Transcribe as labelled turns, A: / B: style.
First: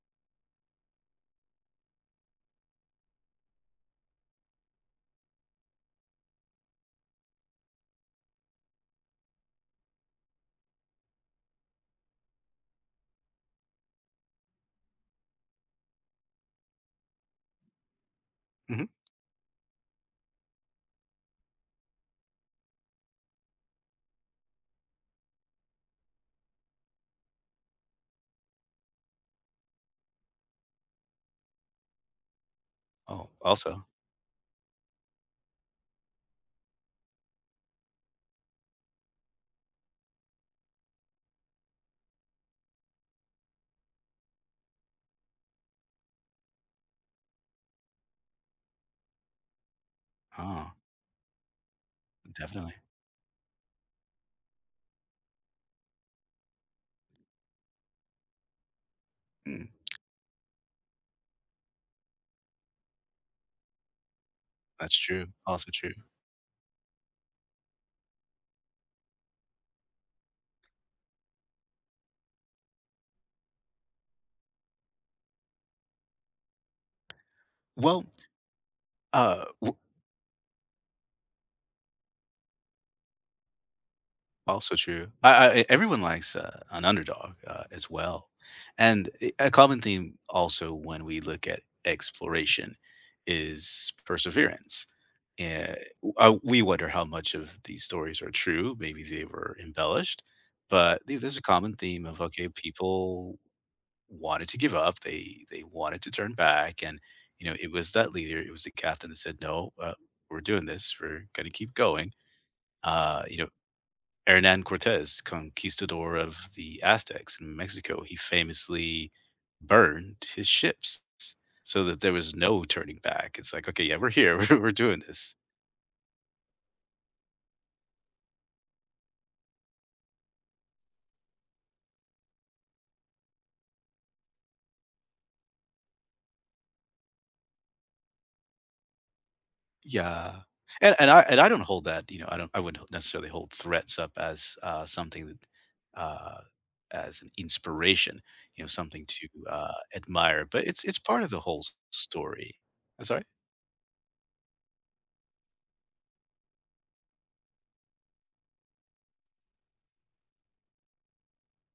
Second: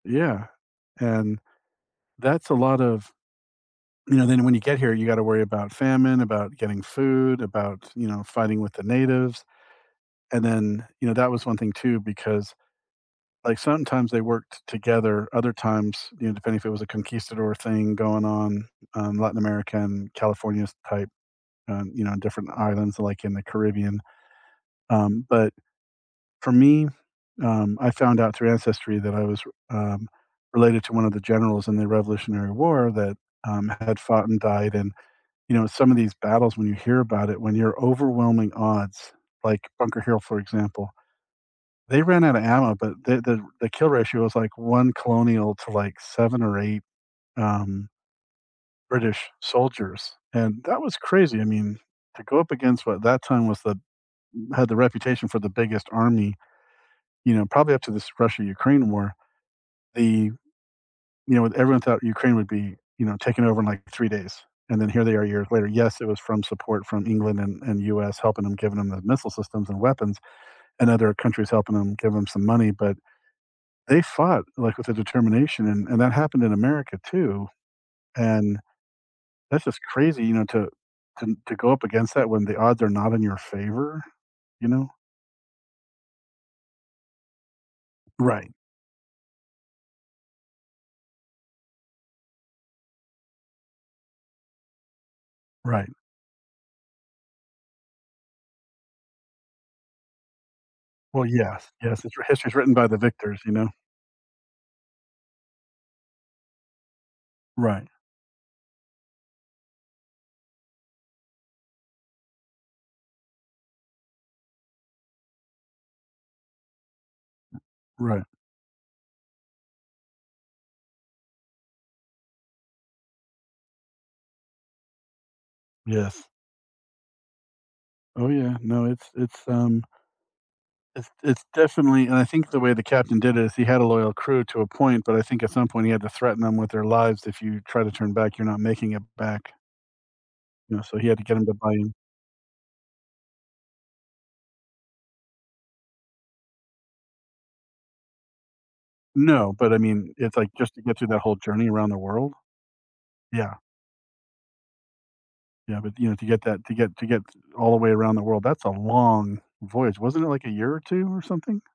A: Yeah, and that's a lot of you know, then when you get here, you gotta worry about famine, about getting food, about, you know, fighting with the natives, and then, you know, that was one thing too, because, like, sometimes they worked together, other times, you know, depending if it was a conquistador thing going on,
B: Mhm.
A: um, Latin America and California s type, um, you know, different islands like in the Caribbean. Um, but for me, um, I found out through ancestry that I was re um, related to one of the generals in the Revolutionary War that,
B: Oh,
A: um,
B: also
A: had fought and died, and, you know, some of these battles when you hear about it, when you're overwhelming odds like Bunker Hill, for example, they ran outta ammo, but the the the kill ratio was like 1 colonial to like 7 or 8, um British soldiers, and
B: Ah.
A: that was crazy. I mean, to go up
B: Definitely.
A: against what that time was the had the reputation for the biggest army. You know, probably up to this Russia-Ukraine war,
B: Mm.
A: the you know, everyone thought Ukraine would be, you know, taken over in like 3 days, and then
B: That's
A: here they are
B: true,
A: years later.
B: also true.
A: Yes, it was from support from England and and US helping 'em, giving 'em the missile systems and weapons, and other countries helping 'em give 'em some money, but they fought, like, with a determination and and that happened in America too,
B: Well
A: and,
B: Uh,
A: that's
B: w
A: just crazy, you know, to to to go up against that when the odds are not in your favor, you
B: Also
A: know?
B: true I I, everyone likes a an underdog, uh, as well,
A: Right.
B: and, eh, a common theme also when we look at exploration is perseverance, eh,
A: Right.
B: uh we wonder how much of these stories are true, maybe they were embellished, but the
A: Well,
B: there's a
A: yes,
B: common theme
A: yes, it's
B: of, okay,
A: history is written by the
B: people
A: victors, you know.
B: wanted to give up, they they wanted to turn back, and, you know, it
A: Right.
B: was that leader, it was the captain that said, "No, uh, we're doing this, we're gonna keep going,” uh, you know. Hernan Cortez, conquistador of the Aztecs in Mexico, he
A: Right.
B: famously burned his ships, s so that there was no turning back, it's like, "Okay, yeah, we're here, we're we're doing this."
A: Yes. Oh yeah, no, it's it's, um it's it's definitely and I think the way the captain did it, is he had a loyal crew to a point, but I think at some point he had to threaten 'em with their lives. "If you try to turn back, you're not making it back."
B: Yeah,
A: Yeah,
B: and
A: so he
B: and
A: had
B: I
A: to get
B: and
A: 'em
B: I
A: to
B: don't
A: buy
B: hold
A: in.
B: that, you know, I don't I wouldn't necessarily hold threats up as, uh, something that, uh, as an inspiration, you know, something to,
A: No, but
B: uh,
A: I mean, it's,
B: admire,
A: like,
B: but
A: just to
B: it's
A: get
B: it's
A: through that
B: part of
A: whole
B: the whole
A: journey
B: s
A: around the world.
B: story. I'm sorry?
A: Yeah. Yeah, but you know, to get that to get to get all the way around the world, that's a long voyage. Wasn't it like a year or 2 or something?